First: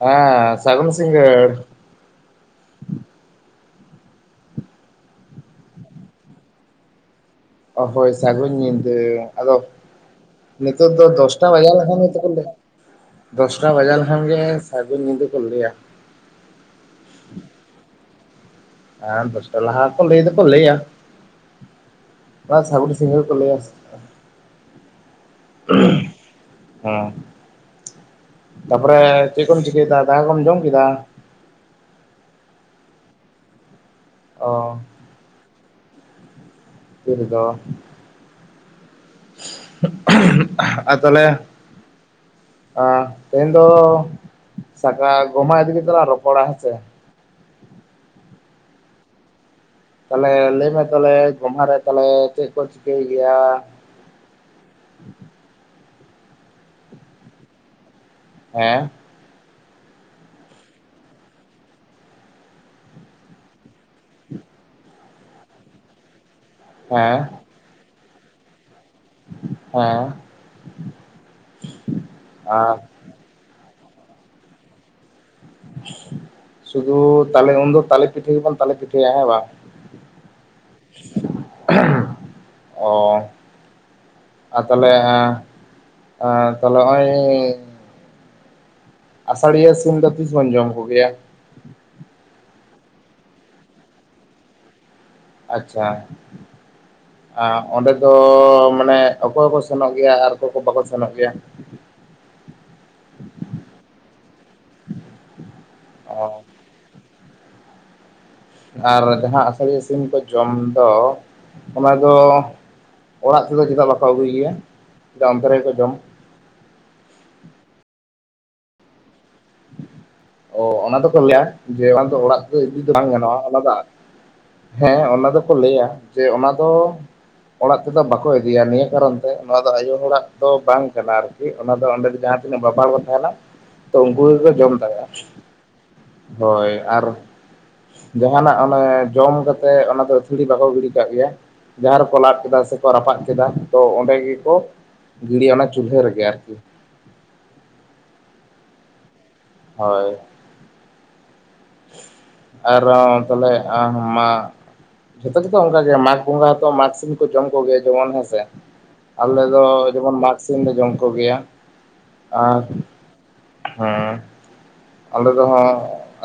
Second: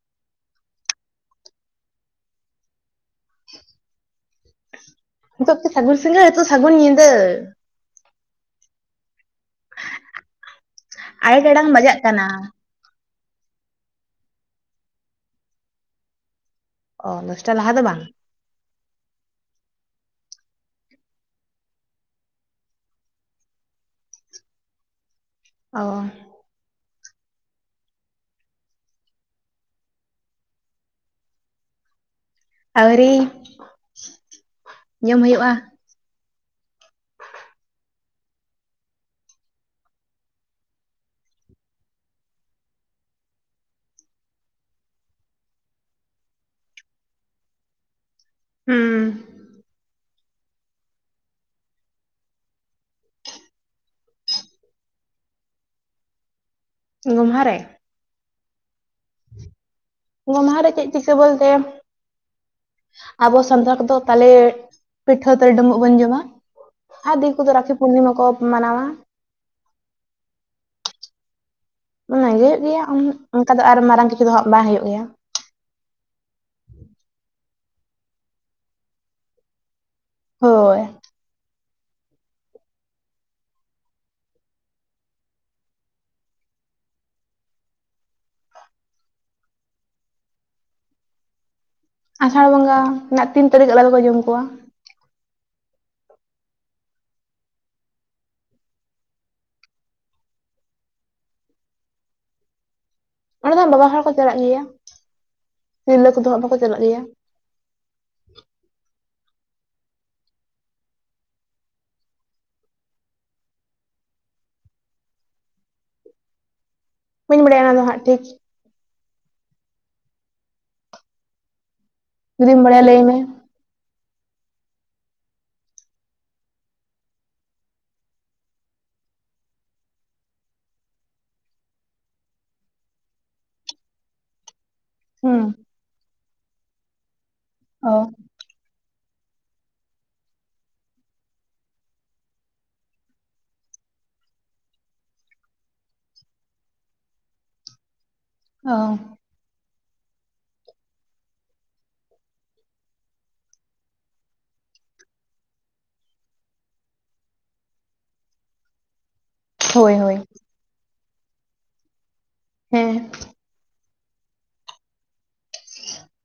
ᱦᱮᱸ ᱥᱟᱹᱜᱩᱱ ᱥᱤᱸᱜᱟᱹᱲ [unintelligible] ᱦ ᱱᱤᱛᱟ. ᱜ ᱥᱟᱹᱜᱩᱱ ᱥᱤᱸᱜᱟᱹᱲ ᱥᱮ ᱥᱟᱹᱜᱩᱱ ᱧᱤᱫᱟᱹ ᱚ ᱦᱳᱭ ᱥᱟᱹᱜᱩᱱ ᱧᱤᱫᱟᱹ ᱟᱫᱚ ᱱᱤᱛᱚᱜᱜ ᱫᱚ ᱫᱚᱥ ᱟᱲᱟᱭ ᱴᱟ ᱴᱟᱲᱟᱝ ᱵᱟᱡᱟᱣ ᱞᱮᱱᱠᱷᱟᱱ ᱵᱟᱡᱟᱜ ᱜᱮ ᱛᱚ ᱠᱟᱱᱟ ᱠᱚ ᱞᱟᱹᱭᱟ ᱫᱚᱥ ᱴᱟ ᱵᱟᱡᱟᱣ ᱞᱮᱠᱷᱟᱱ ᱜᱮ ᱥᱟᱹᱜᱩᱱ ᱧᱤᱫᱟᱹ ᱠᱚ ᱞᱟᱹᱭᱟ ᱚ ᱫᱚᱥ ᱴᱟ ᱞᱟᱦᱟ ᱫᱚ ᱵᱟᱝ? ᱦᱮᱸ ᱫᱚᱥ ᱴᱟ ᱞᱟᱦᱟ ᱠᱚ ᱞᱟᱹᱭ ᱫᱚᱠᱚ ᱞᱟᱹᱭᱟ ᱚᱱᱟ ᱥᱟᱹᱜᱩᱱ ᱥᱤᱸᱜᱟᱹᱲ ᱠᱚ ᱞᱟᱹᱭᱟ ᱚᱸ ᱚ [unintelligible] ᱦᱚᱸ ᱛᱟᱨᱯᱚᱨᱮ ᱪᱮᱫ ᱠᱚᱢ ᱪᱤᱠᱟᱹᱭᱫᱟ ᱫᱟᱠᱟ ᱠᱚᱢ ᱡᱚᱢ ᱠᱮᱫᱟ? ᱟᱣᱹᱨᱤ ᱚ ᱡᱚᱢ ᱦᱩᱭᱩᱜᱼᱟ ᱛᱤᱱ ᱨᱮᱫᱚ? ᱟᱫᱚ ᱞᱮ ᱚᱸ ᱛᱮᱦᱮᱧ ᱫᱚ ᱥᱟᱠᱟ ᱜᱚᱢᱦᱟ ᱤᱫᱤ ᱠᱟᱛᱮ ᱞᱟᱝ ᱨᱚᱯᱚᱲ ᱟ ᱦᱮᱸ ᱪᱮ ᱦᱮᱸ ᱛᱟᱦᱞᱮ ᱞᱟᱹᱭ ᱢᱮ ᱛᱚᱞᱮ ᱜᱚᱢᱦᱟ ᱨᱮ ᱛᱟᱦᱞᱮ ᱪᱮᱫ ᱠᱚ ᱪᱤᱠᱟᱹᱭᱟ? [inaudible] ᱜᱚᱢᱦᱟ ᱨᱮ ᱦᱮᱸ ᱜᱚᱢᱦᱟ ᱨᱮ ᱪᱮᱫ ᱪᱤᱠᱟᱹ ᱵᱚᱞᱛᱮ? ᱟᱵᱚ ᱥᱟᱱᱛᱟᱲ ᱠᱚᱫᱚ ᱛᱟᱦᱟᱞᱮ ᱯᱤᱴᱷᱟᱹ ᱛᱮ ᱰᱩᱢᱵᱩᱜ ᱵᱚᱱ ᱡᱚᱢᱟ ᱟᱨ ᱦᱮᱸ ᱫᱤᱠᱩ ᱫᱚ ᱨᱟᱠᱷᱤ ᱯᱩᱨᱱᱤᱢᱟ ᱠᱚ ᱢᱟᱱᱟᱶᱟ ᱦᱮᱸ ᱚᱱᱟᱜᱮ ᱦᱩᱭᱩᱜ ᱟᱨ ᱜᱮᱭᱟ ᱚᱱᱠᱟ ᱫᱚ ᱟᱨ ᱢᱟᱨᱟᱝ ᱠᱤᱪᱷᱩ ᱫᱚ ᱦᱟᱸᱜ ᱵᱟᱝ ᱦᱩᱭᱩᱜ ᱜᱮᱭᱟ ᱛᱟᱦᱚᱞᱮ ᱩᱱ ᱫᱚ ᱛᱟᱦᱮ ᱯᱤᱴᱷ ᱜᱮᱵᱟᱱ ᱛᱟᱦᱮ ᱯᱤᱴᱷᱟᱹᱭᱟ ᱦᱮᱸ ᱵᱟᱝ ᱦᱳᱭ ᱚ ᱟᱨ ᱛᱟᱦᱞᱮ ᱱᱚᱜᱼᱚᱭ ᱟᱥᱟᱲᱤᱭᱟᱹ ᱥᱤᱢ ᱫᱚ ᱛᱤᱥ ᱵᱚᱱ ᱡᱚᱢ ᱠᱚᱜᱮᱭᱟ ᱟᱥᱟᱲ ᱵᱚᱸᱜᱟ ᱨᱮᱱᱟᱜ ᱛᱤᱱ ᱛᱟᱹᱨᱤᱠᱷ ᱟᱞᱮ ᱫᱚᱠᱚ ᱡᱚᱢ ᱠᱚᱣᱟ ᱟᱪᱪᱷᱟ ᱚᱸᱰᱮ ᱫᱚ ᱢᱟᱱᱮ ᱚᱠᱚᱭ ᱠᱚᱠᱚ ᱥᱮᱱᱚᱜ ᱜᱮᱭᱟ ᱟᱨ ᱚᱠᱚᱭ ᱠᱚ ᱵᱟᱠᱚ ᱥᱮᱱᱚᱜ ᱜᱮᱭᱟ [inaudible] ᱚᱸᱰᱮ ᱫᱚ ᱵᱟᱵᱟ ᱦᱚᱲ ᱠᱚ ᱪᱟᱞᱟᱜ ᱜᱮᱭᱟ ᱛᱤᱨᱞᱟᱹ ᱠᱚ ᱫᱚᱚᱜ ᱚ ᱵᱟᱠᱚ ᱪᱟᱞᱟᱜ ᱜᱮᱭᱟ ᱟᱨ ᱡᱟᱦᱟᱸ ᱟᱥᱟᱲᱤ ᱥᱤᱢ ᱠᱚ ᱡᱚᱢ ᱫᱚ ᱚᱱᱟ ᱫᱚ ᱚᱲᱟᱜ ᱛᱮᱫᱚ ᱪᱮᱫᱟᱜ ᱵᱟᱠᱚ ᱟᱹᱜᱩᱭ ᱜᱮᱭᱟᱮᱫᱟᱜ ᱚᱱᱛᱮ ᱨᱮᱜᱠᱚ ᱡᱚᱢ ᱵᱟᱹᱧ ᱵᱟᱲᱟᱭᱟ ᱚᱱᱟ ᱫᱚ ᱦᱟᱸᱜ ᱴᱷᱤᱠ ᱚ ᱚᱱᱟ ᱫᱚᱠᱚ ᱞᱟᱹᱭᱟ ᱡᱮ ᱚᱱᱟ ᱫᱚ ᱚᱲᱟᱜ ᱡᱩᱫᱤᱢ ᱤᱫᱤ ᱵᱟᱲᱟᱭᱟ ᱫᱚ ᱞᱟᱹᱭ ᱵᱟᱝ ᱢᱮ ᱜᱟᱱᱚᱜᱼᱟ ᱚᱱᱟ ᱫᱚ ᱦᱮᱸ ᱚᱱᱟ ᱫᱚᱠᱚ ᱞᱟᱹᱭᱟ ᱡᱮ ᱚᱱᱟ ᱫᱚ ᱚᱲᱟᱜ ᱛᱮᱫᱚ ᱵᱟᱠᱚ ᱤᱫᱤᱭᱟ ᱱᱤᱭᱟᱹ ᱠᱟᱨᱚᱱ ᱛᱮ ᱱᱚᱣᱟ ᱫᱚ ᱟᱭᱩ ᱦᱚᱲᱟᱜ ᱫᱚ ᱵᱟᱝ ᱠᱟᱱᱟ ᱟᱨᱠᱤ ᱚᱱᱟ ᱫᱚ ᱚᱸᱰᱮ ᱫᱚ ᱡᱟᱦᱟᱸ ᱛᱤᱱᱟᱹᱜ ᱵᱟᱵᱟ ᱵᱚᱱ ᱛᱟᱦᱮᱸᱱᱟ ᱛᱚ ᱩᱱᱠᱩᱜᱮ ᱠᱚ ᱡᱚᱢ ᱫᱟᱲᱮᱭᱟᱜᱟ ᱦᱩᱸ ᱦᱳᱭ ᱟᱨ ᱚ ᱡᱟᱦᱟᱸᱱᱟᱜ ᱚᱱᱮ ᱡᱚᱢ ᱠᱟᱛᱮᱫ ᱚᱱᱟ ᱫᱚ ᱛᱷᱩᱲᱤ ᱵᱟᱠᱚ ᱜᱤᱰᱤ ᱠᱟᱜ ᱜᱮᱭᱟ ᱡᱟᱸᱦᱟ ᱨᱮᱠᱚ ᱞᱟᱫ ᱠᱮᱫᱟ ᱥᱮᱠᱚ ᱨᱟᱯᱟᱜ ᱠᱮᱫᱟ ᱛᱚ ᱚᱱᱰᱮ ᱜᱮᱠᱚ ᱜᱤᱲᱤ ᱚᱱᱟ ᱪᱩᱞᱦᱟᱹ ᱨᱮᱜᱮ ᱟᱨᱠᱤ ᱚ ᱦᱳᱭ ᱟᱨᱚ ᱛᱟᱦᱞᱮ ᱢᱟ ᱡᱷᱚᱛᱚ ᱜᱮᱚᱛᱚ ᱚᱱᱠᱟᱜᱮ ᱢᱟᱜᱽ ᱵᱚᱸᱜᱟ ᱦᱛᱚ ᱢᱟᱜᱽ ᱥᱤᱢ ᱠᱚ ᱡᱚᱢ ᱠᱚᱜᱮᱭᱟ ᱡᱮᱢᱚᱱ ᱦᱮᱸᱥᱮ ᱟᱞᱮ ᱫᱚ ᱦᱳᱭ ᱡᱮᱢᱚᱱ ᱦᱳᱭ ᱢᱟᱜᱽ ᱥᱤᱢᱞ ᱞᱮ ᱡᱚᱢ ᱠᱚᱜᱮᱭᱟ ᱟᱨ ᱦᱮᱸ ᱦᱮᱸ ᱟᱞᱮ ᱨᱮᱦᱚᱸ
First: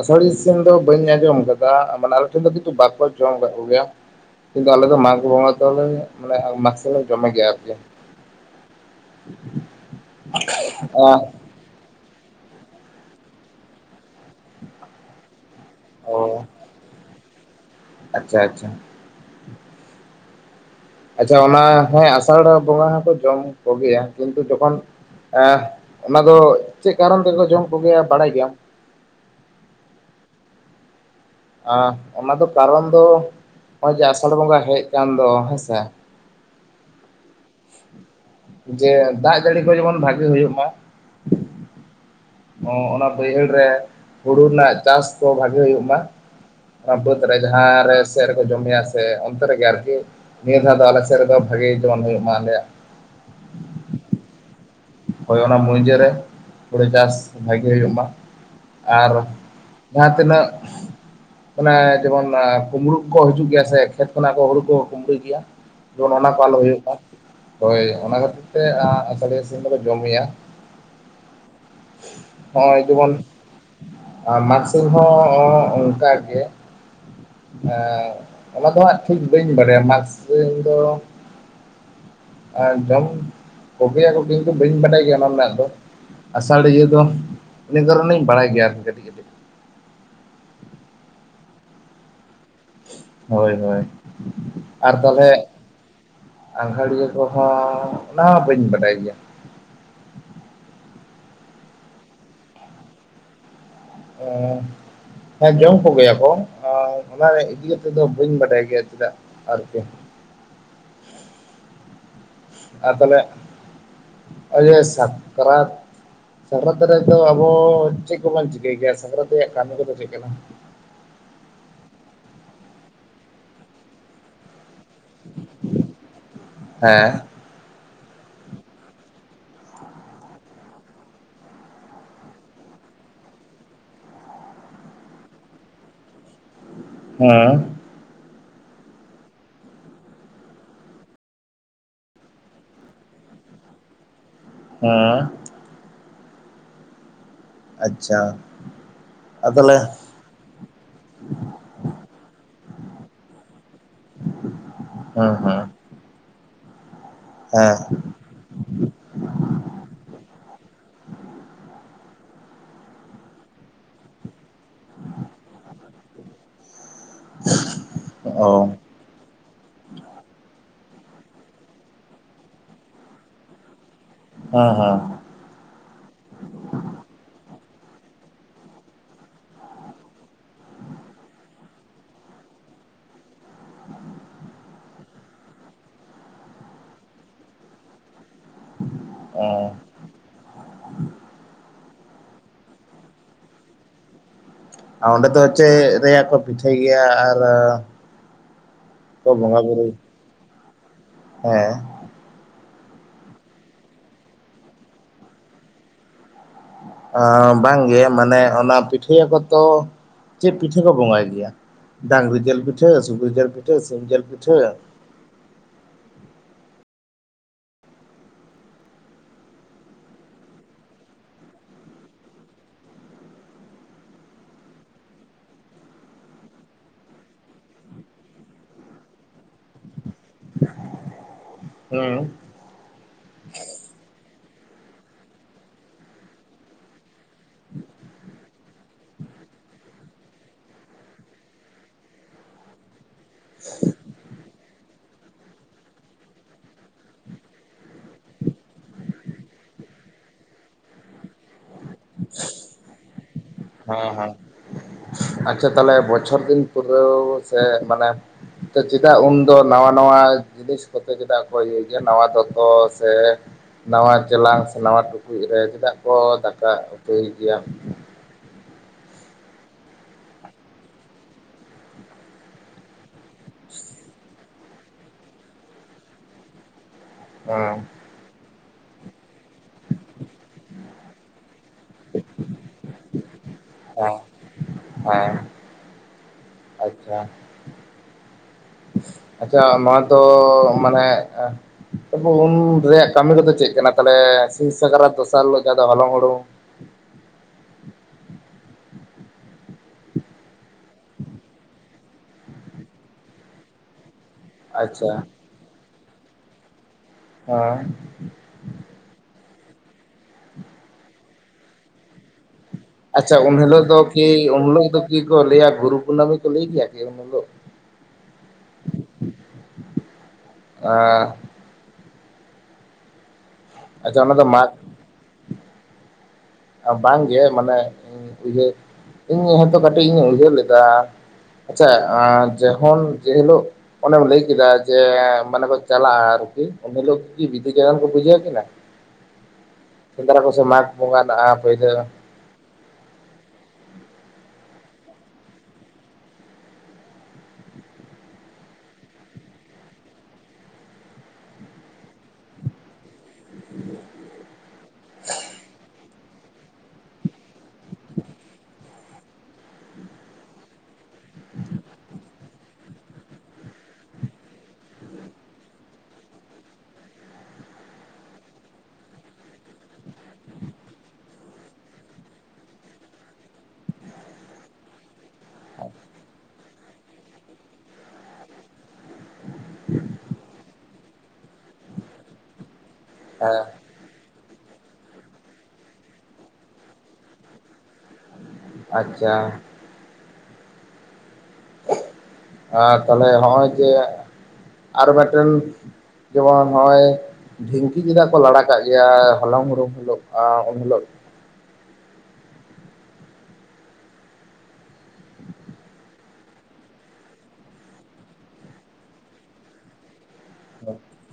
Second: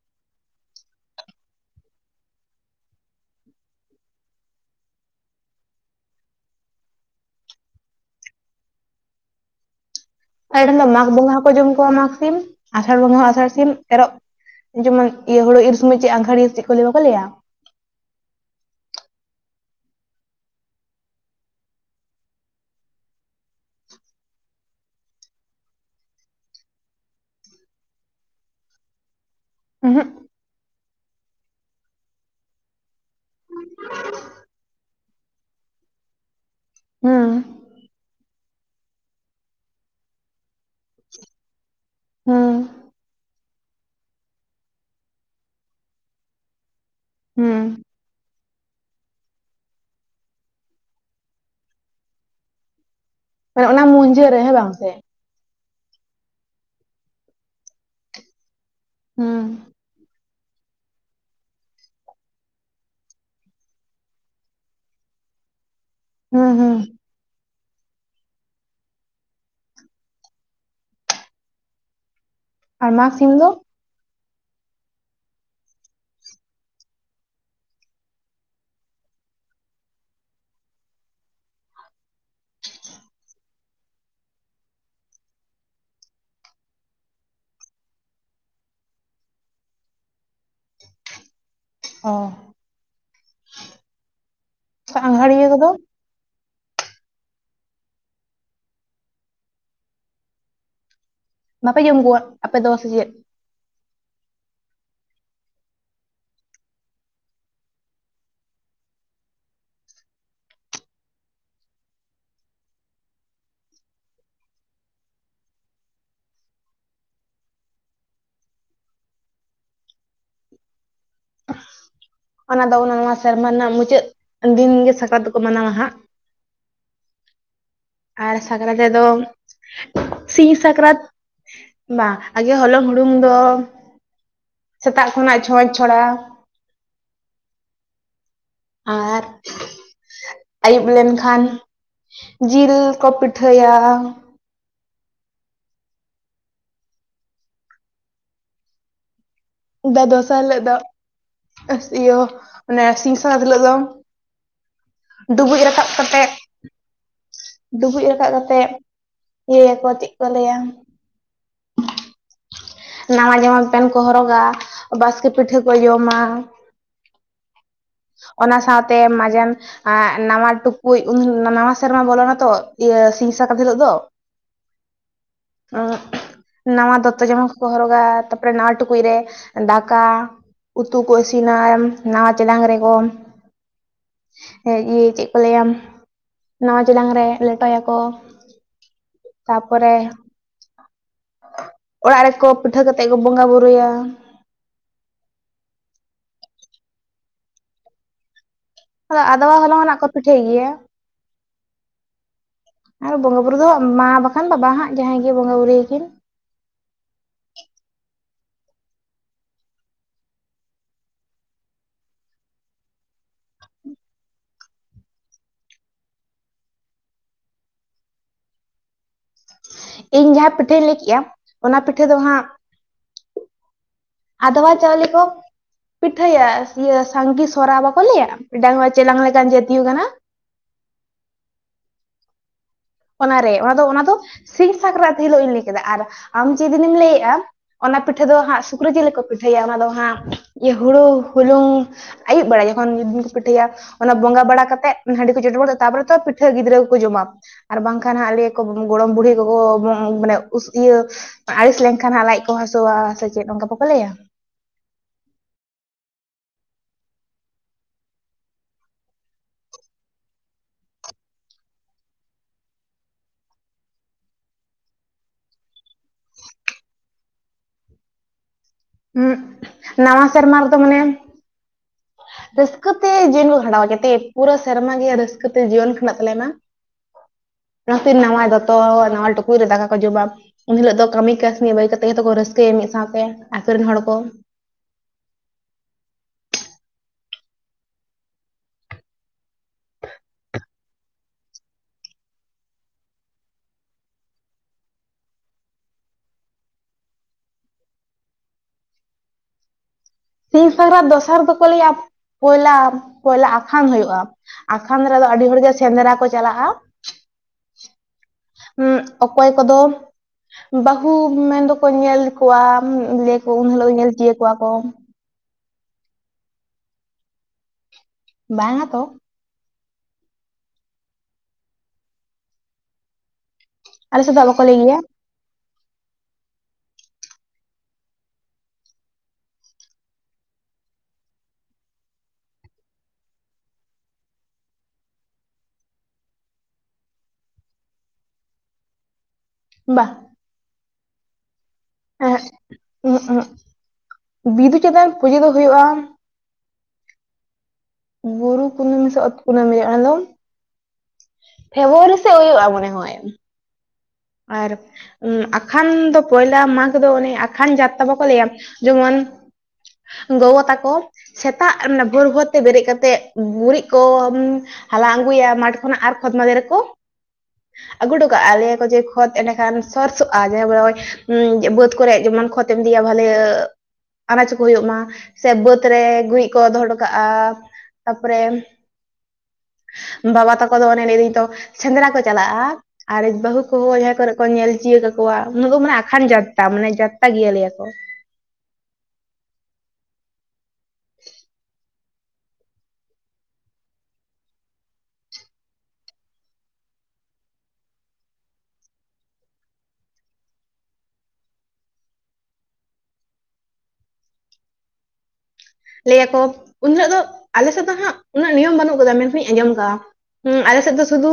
ᱫᱚ ᱵᱟᱹᱧ ᱟᱸᱡᱚᱢ ᱟᱠᱟᱫᱟ ᱢᱟᱱᱮ ᱟᱞᱮ ᱴᱷᱮᱱ ᱫᱚ ᱠᱤᱱᱛᱩ ᱵᱟᱠᱚ ᱡᱚᱢ ᱟᱠᱟᱫ ᱠᱚᱜᱮᱭᱟ ᱠᱤᱱᱛᱩ ᱟᱞᱮ ᱫᱚ ᱢᱟᱜᱷ ᱵᱚᱸᱜᱟ ᱫᱚᱞᱮ ᱢᱟᱥ ᱫᱚᱞᱮ ᱡᱚᱢᱟ ᱜᱮᱭᱟ ᱟᱨᱠᱤ [inaudible] ᱟᱞᱮ ᱨᱮᱱ ᱫᱚ ᱢᱟᱜᱽ ᱵᱚᱸᱜᱟ ᱦᱚᱸᱠᱚ ᱡᱚᱢ ᱠᱚᱣᱟ ᱢᱟᱜᱽ ᱥᱤᱢ ᱟᱥᱟᱲ ᱵᱚᱸᱜᱟ ᱟᱥᱟᱲ ᱥᱤᱢ ᱮᱨᱚᱜ ᱡᱮᱢᱚᱱ ᱤᱭᱟᱹ ᱦᱩᱲᱩ ᱤᱨ ᱥᱚᱢᱚᱭ ᱪᱮᱫ ᱚ ᱟᱸᱜᱷᱟᱲᱤᱭᱟᱹ ᱪᱮᱫ ᱠᱚ ᱞᱟᱹᱭ ᱵᱟᱠᱚ ᱞᱟᱹᱭᱟ ᱟᱪᱪᱷᱟ [inaudible] ᱟᱪᱪᱷᱟ ᱚᱱᱟ ᱦᱮᱸ ᱟᱥᱟᱲ ᱵᱚᱸᱜᱟ ᱦᱚᱸᱠᱚ ᱡᱚᱢ ᱠᱚᱜᱮᱭᱟ ᱠᱤᱱᱛᱩ ᱡᱚᱠᱷᱚᱱ ᱮᱸ ᱚᱱᱟ ᱫᱚ ᱪᱮᱫ ᱠᱟᱨᱚᱱ ᱛᱮᱠᱚ ᱡᱚᱢ ᱠᱚᱜᱮᱭᱟ ᱵᱟᱲᱟᱭ ᱜᱮᱭᱟᱢ ᱦᱮᱸ ᱦᱮᱸ ᱚᱱᱟ ᱫᱚ ᱠᱟᱨᱚᱱ ᱫᱚ ᱱᱚᱜᱼᱚᱭ ᱡᱮ ᱟᱥᱟᱲ ᱵᱚᱸᱜᱟ ᱦᱮᱡ ᱟᱠ ᱫᱚ ᱦᱮᱸᱥᱮ ᱦᱮᱸ ᱡᱮ ᱫᱟᱜ ᱡᱟᱹᱲᱤ ᱠᱚ ᱡᱮᱢᱚᱱ ᱵᱷᱟᱜᱮ ᱦᱩᱭᱩᱜ ᱢᱟ ᱦᱩᱸ ᱚᱱᱟ ᱵᱟᱹᱭᱦᱟᱹᱲᱨᱮ ᱦᱩᱲᱩ ᱨᱮᱱᱟᱜ ᱪᱟᱥ ᱠᱚ ᱵᱷᱟᱜᱮ ᱦᱩᱭᱩᱜ ᱢᱟ ᱟᱵᱩᱚᱛ ᱨᱮ ᱦᱩᱸ ᱦᱸ ᱥᱮ ᱡᱚᱢᱮᱭᱟ ᱥᱮ ᱚᱱᱛᱮ ᱨᱮᱜᱮ ᱟᱨᱠᱤ ᱱᱤᱭᱟᱹ ᱫᱷᱟᱣ ᱫᱚ ᱟᱞᱮ ᱥᱮᱫ ᱨᱮᱫᱚ ᱵᱷᱟᱜᱮ ᱡᱮᱚᱱ ᱦ ᱦᱩᱭᱩᱜ ᱢᱟ ᱟᱞᱮᱭᱟᱜ ᱦᱮ ᱚᱱᱟ ᱢᱤᱠᱟ ᱨᱮ ᱦᱮᱸ ᱵᱟᱝ ᱥᱮ ᱦᱳᱭ ᱚᱱᱟ ᱢᱩᱡᱟᱹᱨ ᱨᱮ ᱛᱲᱮ ᱪᱟᱥ ᱵᱷᱟᱜᱮ ᱦᱩᱭᱩᱜᱳ ᱢᱟ ᱟᱨ ᱦᱩᱸ ᱡᱟᱦᱟᱸ ᱛᱤᱱᱟᱹᱜ ᱚᱱᱟ ᱡᱮᱢᱚᱱ ᱠᱳᱢᱵᱽᱲᱩ ᱠᱚ ᱦᱤᱡᱩᱜ ᱜᱮᱭᱟ ᱥᱮ ᱠᱷᱮᱛ ᱠᱷᱚᱱᱟᱜ ᱠᱚ ᱦᱩᱲᱩ ᱠᱚ ᱠᱩᱳᱸᱵᱽᱲᱩ ᱜᱮᱭᱟ ᱚᱱᱟ ᱠᱚ ᱦᱩᱸ ᱟᱞᱚ ᱦᱩᱸ ᱦᱩᱭᱩᱜᱼᱟ ᱦᱳᱭ ᱚᱱᱟ ᱠᱷᱟᱹᱛᱤᱨ ᱛᱮ ᱟᱥᱤ ᱡᱚᱢ ᱫᱚᱞᱮ ᱡᱚᱢᱜᱮᱭᱟ ᱟᱨ ᱢᱟᱜᱽ ᱥᱤᱢ ᱫᱚ ᱟᱨ ᱢᱟᱜᱥᱤᱢ ᱦᱚᱸ ᱚᱱᱠᱟ ᱜᱮ ᱦᱮᱸ ᱚᱱᱟ ᱫᱚ ᱦᱟᱸᱜ ᱴᱷᱤᱠ ᱵᱟᱹᱧ ᱵᱟᱲᱟᱭᱟ ᱢᱟᱜᱥᱤᱢ ᱫᱚ ᱟᱨ ᱡᱚᱢ ᱠᱚᱜᱮᱟᱜ ᱠᱚ ᱤᱧ ᱫᱚ ᱵᱟᱹᱧ ᱵᱟᱰᱟᱭ ᱜᱮᱭᱟ ᱚᱱᱟ ᱨᱮᱱᱟᱜ ᱫᱚ ᱟᱥᱟᱲᱤᱭᱟᱹ ᱫᱚ ᱤᱱᱟᱹ ᱠᱟᱨᱚᱱᱤᱧ ᱵᱟᱲᱟᱭ ᱜᱮᱭᱟ ᱟᱨᱠᱤ ᱠᱟᱹᱴᱤᱡ ᱠᱟᱹᱴᱤᱡ ᱦᱚᱸ ᱦᱳᱭ ᱦᱳᱭ ᱟᱨ ᱛᱟᱦᱚᱞᱮ ᱟᱸᱜᱷᱟᱲᱤᱭᱟᱹ ᱠᱚᱫᱚ ᱟᱸᱜᱷᱟᱲᱤᱭᱟᱹ ᱠᱚᱦᱚᱸ ᱚᱱᱟ ᱦᱚᱸ ᱵᱟᱹᱧ ᱵᱟᱰᱟᱭ ᱜᱮᱭᱟ [unintelligible] ᱟᱯᱮ ᱫᱚᱥ ᱪᱮᱫ ᱚ ᱦᱮᱸ ᱡᱚᱢ ᱠᱚᱜᱮᱭᱟᱠᱚ ᱚᱱᱟ ᱤᱫᱤ ᱠᱟᱛᱮᱜ ᱫᱚ ᱵᱟᱹᱧ ᱵᱟᱰᱟᱭ ᱜᱮᱭᱟ ᱪᱮᱫᱟᱜ ᱟᱨᱠᱤ [unintelligible] ᱟᱨ ᱛᱟᱦᱚᱞᱮ ᱤᱭᱟᱹ ᱥᱟᱠᱨᱟᱛ ᱥᱟᱠᱨᱟᱛ ᱨᱮᱫᱚ ᱟᱵᱚ ᱪᱮᱫ ᱠᱚᱵᱚᱱ ᱪᱤᱠᱟᱹᱭ ᱜᱮᱭᱟ ᱥᱟᱠᱨᱟᱛ ᱨᱮᱭᱟᱜ ᱠᱟᱹᱢᱤ ᱠᱚᱫᱚ ᱪᱮᱫ ᱠᱟᱱᱟ? [unintelligible] ᱚᱱᱟ ᱫᱚ ᱚᱱᱟ ᱱᱚᱣᱟ ᱥᱮᱨᱢᱟ ᱨᱮᱱᱟᱜ ᱢᱩᱪᱟᱹᱫ ᱫᱤᱱ ᱜᱮ ᱥᱟᱠᱨᱟᱛᱠᱚ ᱢᱟᱱᱟᱣᱟ ᱦᱟᱸᱜ ᱦᱮᱸ ᱟᱨ ᱥᱟᱠᱨᱟᱛ ᱨᱮᱫᱚ ᱥᱤᱝ ᱥᱟᱠᱨᱟᱛ ᱵᱟᱝ ᱟᱜᱮ ᱦᱚᱞᱚᱝ ᱦᱩᱲᱩᱝ ᱫᱚ ᱥᱮᱛᱟᱜ ᱠᱷᱚᱱᱟᱜ ᱪᱷᱚᱸᱪ ᱪᱷᱚᱲᱟ ᱦᱮᱸ ᱟᱨ ᱟᱹᱭᱩᱵ ᱞᱮᱱᱠᱷᱟᱱ ᱡᱤᱞ ᱠᱚ ᱯᱤᱴᱷᱟᱹᱭᱟ᱾ ᱦᱮᱸ ᱟᱪᱪᱷᱟ ᱟᱨ ᱛᱟᱦᱚᱞᱮ ᱫᱚᱥᱟᱨ ᱦᱤᱞᱳᱜ ᱫᱚ ᱤᱭᱟᱹ ᱚᱱᱮ ᱥᱤᱝ ᱥᱟᱠᱨᱟᱛ ᱦᱤᱞᱚᱜ ᱫᱚ ᱦᱮᱸ ᱰᱩᱵᱩᱡ ᱦᱮᱸ ᱨᱟᱠᱟᱵ ᱠᱟᱛᱮ ᱦᱮᱸ ᱰᱩᱵᱩᱡ ᱨᱟᱠᱟᱵ ᱠᱟᱛᱮᱜ ᱤᱭᱟᱹᱭᱟᱠᱚ ᱪᱮᱫ ᱠᱚ ᱞᱟᱹᱭᱟ ᱱᱟᱣᱟ ᱡᱟᱢᱟ ᱯᱮᱱ ᱠᱚ ᱦᱚᱨᱚᱜᱟ ᱵᱟᱥᱠᱮ ᱯᱤᱴᱷᱟᱹ ᱠᱚ ᱡᱚᱢᱟ᱾ [unintelligible] ᱚᱱᱟ ᱚ ᱥᱟᱶᱛᱮ ᱢᱟᱡᱟᱱ ᱱᱟᱣᱟ ᱴᱩᱠᱼᱼ ᱠᱳᱭ ᱩᱱ ᱱᱟᱣᱟ ᱥᱮᱨᱢᱟ ᱵᱚᱞᱚᱱᱟ ᱛᱚ ᱤᱭᱟᱹ ᱥᱤᱧ ᱥᱟᱠᱟᱛ ᱦᱤᱞᱳ ᱫᱚ᱾ ᱦᱮᱸ ᱦᱮᱸ ᱩᱸ ᱱᱟᱣᱟ ᱫᱚᱛᱚ ᱡᱟᱢᱟ ᱦᱚᱨᱚᱜᱟ ᱛᱟᱨᱯᱚᱨᱮ ᱱᱟ ᱴᱩᱠᱩᱡ ᱨᱮ ᱰᱟᱠᱟ ᱩᱛᱩ ᱠᱚ ᱤᱥᱤᱱᱟ ᱱᱟᱣᱟ ᱪᱮᱞᱟᱝ ᱨᱮᱠᱚ ᱤᱭᱟᱹ ᱪᱮᱫ ᱠᱚ ᱞᱮᱭᱟ ᱱᱟᱣᱟ ᱪᱮᱞᱟᱝ ᱨᱮ ᱞᱮᱴᱚᱭᱟᱠᱚ᱾ ᱦᱮᱸ ᱛᱟᱯᱚᱨᱮ ᱚᱲᱟᱜ ᱨᱮᱠᱚ ᱯᱤᱴᱷᱟᱹ ᱠᱟᱛᱮᱫ ᱠᱚ ᱵᱚᱸᱜᱟᱵᱩᱨᱩᱭᱟ᱾ ᱚᱸᱰᱮ ᱫᱚ ᱪᱮᱫ ᱨᱮᱭᱟᱜ ᱠᱚ ᱯᱤᱴᱷᱟᱹᱭ ᱜᱮᱭᱟ ᱟᱨ ᱟᱫᱚ ᱠᱚ ᱵᱚᱸᱜᱟ ᱟᱫᱚᱣᱟ ᱦᱚᱞᱚᱝ ᱵᱩᱨᱩᱭ ᱱᱟᱜ ᱠᱚ ᱯᱤᱴᱷᱟᱹᱭ ᱜᱮᱭᱟ᱾ ᱦᱮᱸ ᱟᱨ ᱵᱚᱸᱜᱟᱼ ᱵᱩᱨᱩ ᱫᱚᱟᱸ ᱢᱟ ᱵᱟᱠᱷᱟᱱ ᱵᱟᱵᱟ ᱦᱟᱸᱜ ᱡᱟᱦᱟᱸᱭ ᱜᱮ ᱵᱚᱸᱜᱟᱼ ᱵᱩᱨᱩᱩᱭᱭᱟᱠᱤᱱ᱾ ᱵᱟᱝᱜᱮ ᱢᱟᱱᱮ ᱚᱱᱟ ᱯᱤᱴᱷᱟᱹᱭᱟᱠᱚ ᱛᱚ ᱪᱮᱫ ᱯᱤᱴᱷᱟᱹ ᱠᱚ ᱵᱚᱸᱜᱟᱭ ᱜᱮᱭᱟ? ᱰᱟᱝᱨᱤ ᱡᱤᱞ ᱯᱤᱴᱷᱟᱹ ᱥᱩᱠᱨᱤ ᱡᱤᱞ ᱯᱤᱴᱷᱟᱹ ᱥᱤᱢ ᱡᱤᱞ ᱯᱤᱴᱷᱟᱹ ᱤᱧ ᱡᱟᱦᱟᱸ ᱯᱤᱴᱷᱟᱹᱧ ᱞᱟᱹᱭ ᱠᱮᱜᱼᱟ ᱚᱱᱟ ᱯᱤᱴᱷᱟᱹ ᱫᱚ ᱦᱟᱸᱜ ᱟᱫᱚᱣᱟ ᱪᱟᱣᱞᱮ ᱠᱚ᱾ ᱯᱤᱴᱷᱟᱹᱭᱟ ᱤᱭᱟᱹ ᱥᱟᱸᱝᱜᱤ ᱥᱚᱨᱟ ᱵᱟᱠᱚ ᱞᱟᱹᱭᱟ ᱰᱟᱝ ᱪᱮᱞᱟᱝ ᱞᱮᱠᱟᱱ ᱡᱟᱹᱛᱤ ᱠᱟᱱᱟ ᱦᱮᱸ ᱚᱱᱟᱨᱮ ᱚᱱᱟ ᱫᱚ ᱚᱱᱟ ᱫᱚ ᱥᱤᱧ ᱥᱟᱠᱨᱟᱛ ᱦᱤᱞᱳᱜ ᱤᱧ ᱞᱟᱹᱭ ᱠᱮᱫᱟ ᱟᱨ ᱟᱢ ᱡᱮᱫᱤᱱᱮᱢ ᱞᱟᱹᱭᱮᱜᱼᱟ᱾ ᱚᱱᱟ ᱯᱤᱴᱷᱟᱹ ᱫᱚ ᱦᱟᱸᱜ ᱥᱩᱠᱨᱤ ᱡᱤᱞᱮ ᱠᱚ ᱯᱤᱴᱷᱟᱹᱭᱟ ᱚᱱᱟ ᱫᱚ ᱦᱟᱸᱜ ᱤᱭᱟᱹ ᱦᱩᱲᱩ ᱦᱩᱩᱞᱩᱝ ᱟᱹᱭᱩᱵ ᱵᱮᱲᱟ ᱡᱚᱠᱷᱚᱱ ᱯᱤᱴᱷᱟᱹᱭᱟ ᱚᱱᱟ ᱵᱚᱸᱜᱟ ᱵᱟᱲᱟ ᱠᱟᱛᱮᱫ ᱦᱟᱺᱰᱤ ᱠᱚ ᱪᱚᱰᱚᱨ ᱛᱟᱯᱚᱨᱮ ᱛᱚ ᱯᱤᱴᱷᱟᱹ ᱜᱤᱫᱽᱨᱟᱹ ᱠᱚᱠᱚ ᱡᱚᱢᱟ᱾ ᱟᱨ ᱵᱟᱝᱠᱷᱟᱱ ᱦᱟᱜ ᱞᱟᱹᱭ ᱟᱠᱚ ᱜᱚᱲᱚᱢ ᱵᱩᱲᱦᱤ ᱜᱚᱜᱚ ᱢᱟᱱᱮ ᱤᱭᱟᱹ ᱟᱭᱤᱥ ᱞᱮᱱ ᱮᱠᱷᱟᱱ ᱦᱟᱸ ᱞᱟᱡ ᱠᱚ ᱦᱟᱹᱥᱩᱣᱟ ᱥᱮ ᱪᱮᱫ ᱚᱱᱠᱟ ᱵᱟᱠᱚ ᱞᱟᱹᱭᱟ ᱦᱮᱸ ᱦᱮᱸ ᱟᱪᱪᱷᱟ ᱛᱟᱦᱚᱞᱮ ᱵᱚᱪᱷᱚᱨ ᱫᱤᱱ ᱯᱩᱨᱟᱹᱣ ᱥᱮ ᱢᱟᱱᱮ ᱪᱮᱫᱟᱜ ᱩᱱᱫᱚ ᱱᱟᱣᱟ ᱱᱟᱣᱟ ᱡᱤᱱᱤᱥ ᱠᱚᱛᱮ ᱪᱮᱫᱟᱜ ᱠᱚ ᱤᱭᱟᱹᱭ ᱜᱮᱭᱟ ᱱᱟᱣᱟ ᱫᱚᱛᱚ ᱥᱮ ᱱᱟᱣᱟ ᱪᱮᱞᱟᱝ ᱥᱮ ᱱᱟᱣᱟ ᱴᱩᱠᱩᱡ ᱨᱮ ᱪᱮᱫᱟᱜ ᱠᱚ ᱫᱟᱠᱟ ᱩᱛᱩᱭ ᱜᱮᱭᱟ? ᱦᱮᱸ ᱱᱟᱣᱟ ᱥᱮᱨᱢᱟ ᱨᱮᱫᱚ ᱢᱟᱱᱮ ᱨᱟᱹᱥᱠᱟᱹᱛᱮ ᱡᱤᱭᱚᱱ ᱠᱚ ᱠᱷᱟᱸᱰᱟᱣ ᱠᱟᱛᱮ ᱯᱩᱨᱟᱹ ᱥᱮᱨᱢᱟ ᱜᱮ ᱨᱟᱹᱥᱠᱟᱹ ᱛᱮ ᱡᱤᱭᱚᱱ ᱠᱷᱟᱸᱰᱟᱜ ᱛᱟᱞᱮ ᱢᱟ ᱦᱮᱸ ᱚᱱᱟᱛᱮ ᱱᱟᱣᱟ ᱫᱚᱛᱚ ᱱᱟᱣᱟ ᱴᱩᱠᱩᱡ ᱨᱮ ᱫᱟᱠᱟ ᱠᱚ ᱡᱚᱢᱟ ᱩᱱ ᱦᱤᱞᱳᱜ ᱫᱚ ᱠᱟᱹᱢᱤ ᱠᱟ ᱠᱟᱢᱤ ᱵᱟᱹᱜᱤ ᱠᱟᱛᱮ ᱠᱟᱛᱮ ᱠᱚ ᱨᱟᱹᱥᱠᱟᱹᱭᱟ ᱢᱤᱫ ᱥᱟᱶᱛᱮ ᱟᱠᱚ ᱨᱮᱱ ᱦᱚᱲ ᱠᱚ ᱦᱮᱸ ᱦᱮᱸ ᱟᱪᱪᱷᱟ ᱟᱪᱪᱷᱟ ᱱᱚᱣᱟ ᱫᱚ ᱢᱟᱱᱮ ᱛᱚᱵᱮ ᱩᱱ ᱨᱮᱭᱟᱜ ᱠᱟᱹᱢᱤ ᱠᱚᱫᱚ ᱪᱮᱫ ᱠᱟᱱᱟ ᱛᱟᱦᱚᱞᱮ ᱥᱤᱧ ᱥᱟᱠᱨᱟᱛ ᱫᱚᱥᱟᱨ ᱦᱤᱞᱳ ᱡᱟᱦᱟᱸ ᱫᱚ ᱦᱚᱞᱚᱝ ᱦᱩᱲᱩᱝ [inaudible] ᱥᱤᱧ ᱥᱟᱠᱨᱟᱛ ᱫᱚᱥᱟᱨ ᱫᱚᱠᱚ ᱞᱟᱹᱭᱟ ᱯᱩᱭᱞᱟ ᱯᱚᱭᱞᱟ ᱟᱠᱷᱟᱱ ᱦᱩᱭᱩᱜᱼᱟ᱾ ᱟᱠᱷᱟᱱ ᱟᱪᱪᱷᱟ ᱨᱮᱫᱚ ᱟᱹᱰᱤ ᱦᱚᱲᱜᱮ ᱥᱮᱸᱫᱽᱨᱟ ᱠᱚ ᱪᱟᱞᱟᱜᱼᱟ᱾ ᱦᱮᱸ ᱚᱠᱚᱭ ᱠᱚᱫᱚ ᱵᱟᱹᱦᱩ ᱢᱮᱱ ᱫᱚᱠᱚ ᱧᱮᱞ ᱠᱚ ᱠᱚᱣᱟᱢ ᱟᱪᱪᱷᱟ ᱞᱟᱹᱭ ᱠᱚ ᱩᱱ ᱦᱤᱞᱳᱜ ᱫᱚ ᱧᱮᱞᱤᱫᱤ ᱠᱤ ᱠᱚᱣᱟ ᱩᱱ ᱠᱚ ᱦᱤᱞᱳᱜ ᱫᱚ ᱠᱤ ᱞᱟᱹᱭᱟ ᱜᱩᱨᱩ ᱠᱩᱱᱟᱹᱢᱤ ᱠᱚ ᱞᱟᱹᱭ ᱜᱮᱭᱟ ᱠᱮ ᱩᱱ ᱫᱚ ᱵᱟᱝ ᱟ ᱛᱚ ᱟᱨ ᱟᱪᱪᱷᱟ ᱟᱞᱮ ᱚᱱᱟ ᱥᱮᱫ ᱫᱚ ᱵᱟᱠᱚ ᱢᱟᱜᱽ ᱞᱟᱹᱭ ᱜᱮᱭᱟ᱾ ᱵᱟᱝᱜᱮ ᱢᱟᱱᱮ ᱩᱭᱦᱟᱹᱨ ᱤᱧ ᱦᱚᱛᱚ ᱠᱟᱹᱴᱤᱡ ᱤᱧ ᱩᱭᱦᱟᱹᱨ ᱞᱮᱫᱟ ᱟᱪᱪᱷᱟ ᱡᱚᱠᱷᱚᱱ ᱡᱮᱦᱤᱞᱳᱜ ᱚᱱᱮᱢ ᱞᱟᱹᱭ ᱠᱮᱫᱟ ᱡᱮ ᱢᱟᱱᱮ ᱠᱚ ᱪᱟᱞᱟᱜᱼᱟ ᱟᱨ ᱮᱱ ᱦᱤᱞᱚᱜ ᱠᱤ ᱵᱤᱫᱩ ᱪᱟᱸᱫᱟᱱ ᱠᱚ ᱯᱩᱡᱟᱹᱣ ᱠᱤᱱᱟᱹ ᱥᱮᱸᱫᱽᱨᱟ ᱠᱚ ᱥᱮ ᱢᱟᱜᱽ ᱵᱚᱸᱜᱟ ᱯᱳᱭᱞᱳ ᱮ ᱮᱸᱜ ᱵᱤᱫᱩ ᱪᱟᱸᱫᱟᱱ ᱯᱩᱡᱟᱹ ᱫᱚ ᱦᱩᱭᱩᱜᱼᱟ᱾ ᱵᱩᱨᱩ ᱠᱩᱱᱟᱹᱢᱤ ᱥᱮ ᱚᱛ ᱠᱩᱱᱟᱹᱢᱤ ᱨᱮ ᱚᱱᱟ ᱫᱚ ᱯᱷᱮᱵᱨᱩᱣᱟᱨᱤ ᱥᱮᱡ ᱦᱩᱭᱩᱜᱼᱟ ᱢᱚᱱᱮ ᱦᱚᱭ ᱟᱨ ᱩᱢ, ᱟᱠᱷᱟᱱ ᱫᱚ ᱯᱚᱭᱞᱟ ᱢᱟᱜᱽ ᱫᱚ ᱚᱱᱮ ᱟᱠᱷᱟᱱ ᱡᱟᱛ ᱛᱟ ᱵᱟᱠᱚ ᱞᱟᱹᱭᱟ ᱡᱮᱢᱚᱱ ᱜᱚᱜᱚ ᱛᱟᱠᱚ ᱥᱮᱛᱟᱜ ᱵᱷᱳᱨ ᱵᱷᱳᱨ ᱛᱮ ᱵᱮᱨᱮᱫ ᱠᱟᱛᱮᱮᱫ ᱜᱩᱨᱤᱡ ᱠᱚ ᱦᱟᱞᱟᱝ ᱟᱹᱜᱩᱭᱟ ᱢᱟᱴᱷ ᱠᱷᱚᱱᱟᱜ ᱟᱨ ᱠᱷᱚᱫ ᱢᱟᱫᱮ ᱨᱮᱠᱚ ᱟᱹᱜᱩ ᱦᱚᱴᱚ ᱠᱟᱜᱼᱟ ᱞᱟᱹᱭ ᱟᱠᱚ ᱡᱮ ᱠᱷᱚᱛ ᱮᱸᱰᱮᱠᱷᱟᱱ ᱥᱟᱨᱥᱚᱜᱼᱟ ᱡᱮ ᱵᱟᱹᱫᱽ ᱠᱚᱨᱮᱜ ᱡᱮᱢᱚᱱ ᱠᱷᱚᱛ ᱮᱢ ᱤᱫᱤᱭᱟ ᱵᱷᱟᱹᱞᱮ ᱟᱱᱟᱡ ᱠᱚ ᱦᱩᱭᱩᱜ ᱢᱟ ᱥᱮ ᱵᱟᱹᱫᱽ ᱨᱮ ᱜᱩᱨᱤᱡ ᱠᱚ ᱫᱚᱦᱚ ᱦᱚᱴᱚ ᱠᱟᱜᱼᱟ ᱛᱟᱯᱚᱨᱮ ᱵᱟᱵᱟ ᱛᱟᱠᱚ ᱫᱚ ᱚᱱᱮ ᱞᱟᱹᱭ ᱮᱫᱟᱹᱧ ᱛᱚ ᱥᱮᱸᱫᱽᱨᱟ ᱠᱚ ᱪᱟᱞᱟᱜᱼᱟ᱾ ᱟᱨᱮᱡ ᱦᱮᱸ ᱵᱟᱦᱩ ᱡᱟᱦᱟᱸ ᱠᱚᱨᱮ ᱠᱚ ᱧᱮᱞ ᱪᱤᱭᱟᱹ ᱠᱟᱠᱚᱣᱟ ᱩᱱ ᱫᱚ ᱢᱟᱱᱮ ᱟᱠᱷᱟᱱ ᱡᱚᱛᱛᱟ ᱢᱟᱱᱮ ᱡᱚᱛᱛᱟ ᱜᱮᱭᱟ ᱞᱟᱹᱭᱟ ᱠᱚ ᱟᱪᱪᱷᱟ ᱟᱨ ᱛᱟᱦᱞᱮ ᱱᱚᱜᱼᱚᱭ ᱡᱮ ᱟᱨ ᱢᱤᱫᱴᱮᱱ ᱡᱮᱢᱚᱱ ᱱᱚᱜᱼᱚᱭ ᱰᱷᱤᱝᱠᱤ ᱪᱮᱫᱟᱜ ᱠᱚ ᱞᱟᱲᱟ ᱠᱟᱜ ᱜᱮᱭᱟ ᱦᱚᱞᱚᱝ ᱦᱩᱲᱩᱝ ᱦᱤᱞᱳᱜᱼᱟ ᱩᱱ ᱦᱤᱞᱳᱜ [inaudible] ᱞᱟᱹᱭᱟᱠᱚ ᱩᱱ ᱦᱤᱞᱳᱜ ᱫᱚ ᱟᱞᱮ ᱥᱮᱫ ᱫᱚ ᱦᱟᱸᱜ ᱩᱱᱟᱹᱜ ᱱᱤᱭᱚᱢ ᱵᱟᱹᱱᱩᱜ ᱠᱟᱫᱟ ᱢᱮᱱᱠᱷᱟᱱ ᱤᱧ ᱟᱸᱡᱚᱢ ᱟᱠᱟᱜᱼᱟ᱾ ᱦᱩᱸ ᱟᱞᱮ ᱦᱮᱸ ᱥᱮᱫ ᱫᱚ ᱥᱩᱫᱷᱩ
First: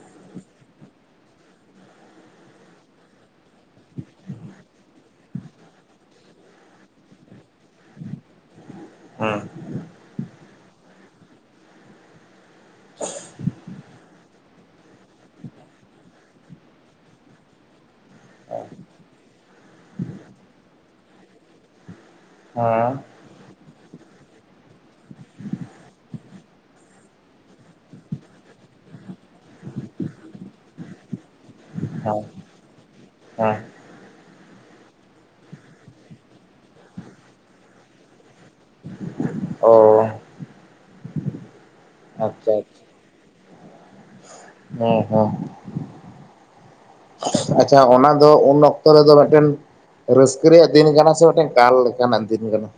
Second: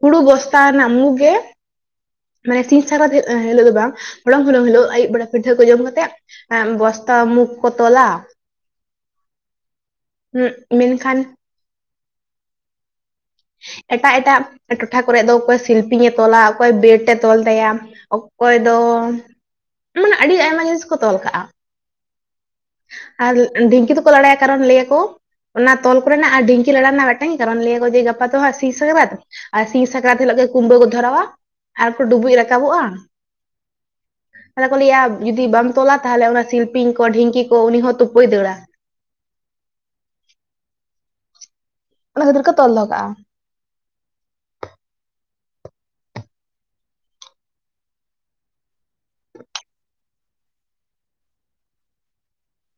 ᱦᱩᱲᱩ ᱵᱚᱥᱛᱟ ᱨᱮᱱᱟ ᱢᱩ ᱜᱮ ᱢᱟᱱᱮ ᱥᱤᱧ ᱥᱟᱠᱨᱟᱛ ᱦᱤᱞᱳᱜ ᱫᱚ ᱵᱟᱝ ᱦᱚᱞᱚᱝ ᱦᱩᱲᱩᱝ ᱦᱤᱞᱳᱜ ᱟᱹᱭᱩᱵ ᱵᱮᱲᱟ ᱯᱤᱴᱷᱟᱹ ᱠᱚ ᱡᱚᱢ ᱠᱟᱛᱮ ᱵᱚᱥ ᱢᱩᱠ ᱠᱚ ᱛᱚᱞᱟ ᱦᱮᱸ ᱦᱩᱸ ᱢᱮᱱᱠᱷᱟᱱ ᱮᱴᱟᱜ ᱮᱴᱟᱜ ᱴᱚᱴᱷᱟ ᱠᱚᱨᱮ ᱫᱚ ᱚᱠᱚᱭ ᱥᱤᱞᱯᱤᱧ ᱮ ᱛᱚᱞᱟ ᱚᱠᱚᱭ ᱵᱮᱴ ᱮ ᱛᱚᱞ ᱛᱟᱭᱟ ᱚᱠᱚᱭ ᱫᱚ ᱢᱟᱱᱮ ᱟᱹᱰᱤ ᱟᱭᱢᱟ ᱡᱤᱱᱤᱥ ᱠᱚ ᱛᱚᱞ ᱠᱟᱜᱼᱟ᱾ ᱦᱟᱸ ᱟᱨ ᱰᱷᱤᱝᱠᱤ ᱫᱚᱠᱚ ᱞᱟᱲᱟᱭᱟ ᱠᱟᱨᱚᱱ ᱞᱟᱹᱭᱟᱠᱚ ᱚᱱᱟ ᱛᱚᱞ ᱠᱚᱨᱮᱱᱟᱜ ᱟᱨ ᱰᱷᱤᱝᱠᱤ ᱨᱟᱲᱟ ᱨᱮᱱᱟᱜ ᱢᱤᱫᱴᱟᱝ ᱠᱟᱨᱚᱱ ᱞᱟᱹᱭᱟᱠᱚ ᱡᱮ ᱜᱟᱯᱟ ᱫᱚ ᱦᱟᱸᱜ ᱥᱤ ᱥᱟᱠᱨᱟᱛ ᱟᱨ ᱥᱤᱝᱥᱟᱠᱨᱟᱛ ᱦᱤᱞᱚᱜ ᱜᱮ ᱠᱩᱢᱵᱷᱟᱹ ᱠᱚ ᱫᱷᱚᱨᱟᱣᱟ ᱟᱨᱠᱚ ᱦᱮᱸ ᱰᱩᱵᱩᱡ ᱨᱟᱠᱟᱵᱚᱜᱼᱟ ᱦᱮᱸ ᱛᱟᱦᱚᱞᱮ ᱠᱚ ᱞᱮᱭᱟ ᱡᱩᱫᱤ ᱵᱟᱢ ᱛᱚᱞᱟ ᱛᱟᱦᱚᱞᱮ ᱚᱱᱟ ᱥᱤᱞᱯᱤᱧ ᱠᱚ ᱰᱷᱤᱝᱠᱤ ᱠᱚ ᱩᱱᱤ ᱦᱚᱸ ᱛᱩᱯᱩᱭ ᱫᱟᱹᱲᱟ ᱚ ᱚᱱᱟ ᱠᱷᱟᱹᱛᱤᱨ ᱠᱚ ᱟᱪᱪᱷᱟ ᱛᱚᱞ ᱫᱚᱦᱚ ᱠᱟᱜᱼᱟ ᱦᱮᱸ ᱦᱮᱸ ᱟᱪᱪᱷᱟ ᱚᱱᱟ ᱫᱚ ᱩᱱ ᱚᱠᱛᱚ ᱨᱮᱫᱚ ᱢᱤᱫᱴᱮᱱ ᱨᱟᱹᱥᱠᱟᱹ ᱨᱮᱭᱟᱜ ᱫᱤᱱ ᱠᱟᱱᱟ ᱥᱮ ᱢᱤᱫᱴᱮᱱ ᱠᱟᱞ ᱞᱮᱠᱟᱱᱟᱜ ᱫᱤᱱ ᱠᱟᱱᱟ [inaudible]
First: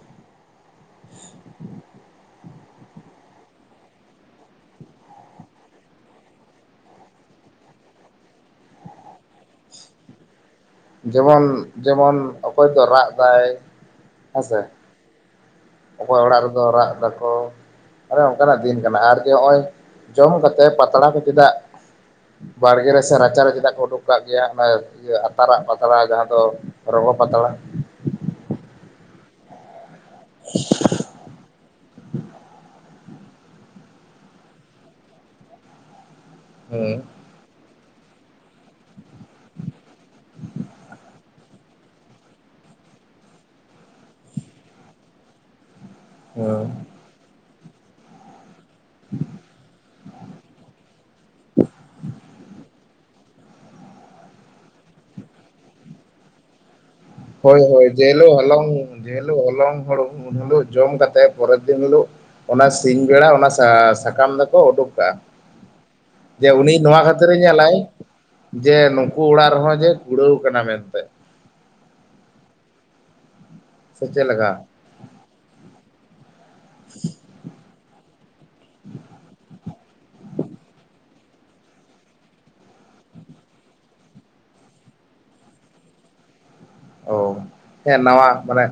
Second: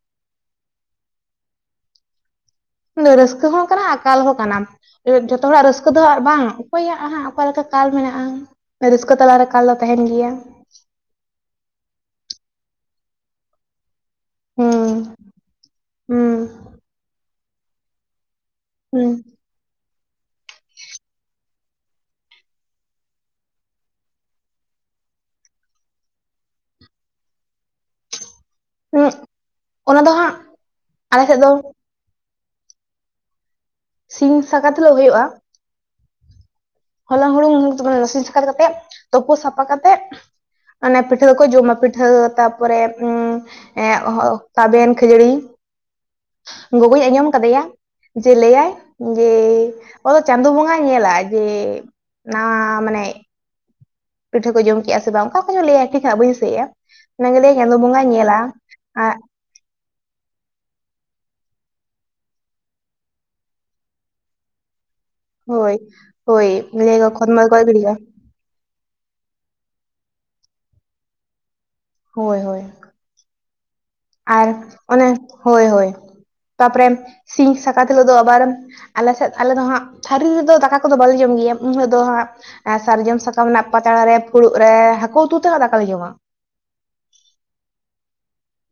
ᱨᱟᱹᱥᱠᱟᱹ ᱦᱚᱸ ᱠᱟᱱᱟ ᱟ ᱠᱟᱞ ᱦᱚᱸ ᱠᱟᱱᱟ ᱡᱷᱚᱛᱚ ᱦᱚᱲᱟᱜ ᱨᱟᱹᱥᱠᱟᱹ ᱫᱚᱦᱟᱸ ᱟᱨ ᱵᱟᱝ ᱚᱠᱚᱭᱟᱜ ᱦᱟᱸᱜ ᱚᱠᱟ ᱞᱮᱠᱟ ᱠᱟᱞ ᱢᱮᱱᱟᱜᱼᱟ ᱨᱟᱹᱥᱠᱟᱹ ᱛᱟᱞᱟᱨᱮ ᱠᱟᱞ ᱫᱚ ᱛᱟᱦᱮᱱ ᱜᱮᱭᱟ ᱡᱮᱢᱚᱱ ᱡᱮᱢᱚᱱ ᱚᱠᱚᱭ ᱫᱚ ᱨᱟᱜ ᱫᱟᱭ ᱦᱮᱸᱥᱮ ᱦᱩᱸ ᱚᱠᱚᱭ ᱦᱩᱸ ᱚᱲᱟᱜ ᱨᱮᱫᱚ ᱨᱟᱜ ᱫᱟᱠᱚ ᱚᱱᱮ ᱚᱱᱠᱟᱱᱟᱜ ᱫᱤᱱ ᱠᱟᱱᱟ ᱦᱩᱸ ᱟᱨ ᱡᱮ ᱱᱚᱜ ᱚᱭ ᱡᱚᱢ ᱠᱟᱛᱮᱫ ᱯᱟᱛᱲᱟ ᱠᱚ ᱪᱮᱫᱟᱜ ᱵᱟᱲᱜᱮ ᱨᱮᱥᱮ ᱨᱟᱪᱟᱨᱮ ᱪᱮᱫᱟᱜ ᱠᱚ ᱩᱰᱩᱠ ᱠᱟᱜ ᱜᱮᱭᱟ ᱚᱱᱟ ᱟᱛᱟᱨᱟᱜ ᱯᱟᱛᱲᱟ ᱡᱟᱦᱟᱸ ᱫᱚ ᱚ ᱯᱟᱛᱟᱲᱟ ᱚᱱᱟ ᱫᱚ ᱦᱟᱸᱜ ᱟᱞᱮ ᱥᱮᱫ ᱫᱚ ᱥᱤᱧ ᱥᱟᱠᱟᱛ ᱦᱤᱞᱳᱜ ᱦᱩᱭᱩᱜᱼᱟ ᱦᱮᱸ ᱦᱚᱞᱚᱝ ᱦᱩᱲᱩᱝ ᱨᱟᱥᱤᱱ [unintelligible] ᱥᱟᱠᱨᱟᱛ ᱠᱟᱛᱮᱜ ᱛᱩᱯᱩ ᱥᱟᱯᱷᱟ ᱠᱟᱛᱮᱫ ᱚᱱᱮ ᱯᱤᱴᱷᱟᱹ ᱠᱚ ᱡᱚᱢᱟ ᱯᱤᱴᱷᱟᱹ ᱛᱟᱨᱯᱚᱨᱮ ᱮᱜ ᱛᱟᱵᱮᱱ ᱠᱷᱟᱹᱡᱟᱹᱲᱤ ᱦᱮᱸ ᱜᱚᱜᱚᱭ ᱟᱸᱡᱚᱢ ᱠᱟᱫᱮᱭᱟ ᱡᱮ ᱞᱟᱹᱭᱟᱭ ᱡᱮ ᱚᱫᱚ ᱪᱟᱸᱫ ᱵᱚᱸᱜᱟᱭ ᱧᱮᱞᱟ ᱡᱮ ᱱᱟᱣᱟ ᱢᱟᱱᱮ ᱯᱤᱴᱷᱟᱹ ᱠᱚ ᱡᱚᱢ ᱠᱮᱜᱼᱟ ᱥᱮ ᱵᱟᱝ ᱚᱠᱟ ᱠᱚ ᱞᱟᱹᱭᱟ ᱴᱷᱤᱠ ᱱᱟᱦᱟᱜ ᱵᱟᱹᱧ ᱞᱟᱹᱭᱮᱫᱼᱟ ᱦᱳᱭ ᱦᱳᱭ ᱡᱮᱞᱚᱜ ᱦᱚᱞᱚᱝ ᱟᱨ ᱡᱮᱞᱚᱜ ᱦᱚᱞᱚᱝ ᱦᱚᱲᱚᱢ ᱩᱱ ᱦᱤᱞᱚᱜ ᱡᱚᱢ ᱠᱟᱛᱮᱜ ᱯᱚᱨᱮᱨ ᱫᱤᱱ ᱦᱤᱞᱳᱜ ᱚᱱᱟ ᱥᱤᱧ ᱵᱮᱲᱟ ᱚᱱᱟ ᱥᱟᱠᱟᱢ ᱫᱚᱠᱚ ᱩᱰᱩᱠ ᱠᱟ ᱟ ᱦᱳᱭ ᱡᱮ ᱦᱳᱭ ᱩᱱᱤ ᱞᱟᱹᱭ ᱱᱚᱣᱟ ᱟᱠᱚ ᱠᱷᱟᱹᱛᱤᱨᱮ ᱠᱷᱚᱛᱢᱟ ᱠᱚᱭ ᱧᱮᱞᱟᱭ ᱜᱤᱰᱤᱭᱟ ᱡᱮ ᱱᱚᱝᱠᱟ ᱩᱱᱠᱩ ᱚᱲᱟᱜ ᱨᱮᱦᱚᱸ ᱡᱮ ᱠᱩᱲᱟᱹᱣ ᱠᱟᱱᱟ ᱢᱮᱱᱛᱮ ᱦᱳᱭ ᱦᱳᱭ ᱥᱮ ᱪᱮᱫ ᱟᱨ ᱞᱮᱠᱟ ᱚᱱᱮ ᱦᱳᱭ ᱦᱳᱭ ᱛᱟᱯᱚᱨᱮ ᱥᱤᱸᱧ ᱥᱟᱠᱨᱟᱛ ᱦᱤᱞᱳᱜ ᱫᱚ ᱟᱵᱟᱨ ᱟᱞᱮ ᱥᱮᱫ ᱟᱞᱮ ᱫᱚ ᱦᱟᱸᱜ ᱛᱷᱟᱹᱨᱤ ᱨᱮᱫᱚ ᱫᱟᱠᱟ ᱠᱚᱫᱚ ᱵᱟᱞᱮ ᱡᱚᱢ ᱜᱮᱭᱟ ᱩᱱ ᱦᱤᱞᱜ ᱫᱚ ᱦᱟᱸᱜ ᱥᱟᱨᱡᱚᱢ ᱥᱟᱠᱟᱢ ᱨᱮᱱᱟᱜ ᱯᱟᱛᱲᱟ ᱨᱮ ᱯᱷᱩᱲᱩᱜ ᱨᱮ ᱦᱟᱹᱠᱩ ᱩᱛᱩ ᱛᱮᱦᱚᱸ ᱫᱟᱠᱟᱞᱮ ᱡᱚᱢᱟ ᱚ ᱦᱮᱸ ᱱᱟᱣᱟ ᱢᱟᱱᱮ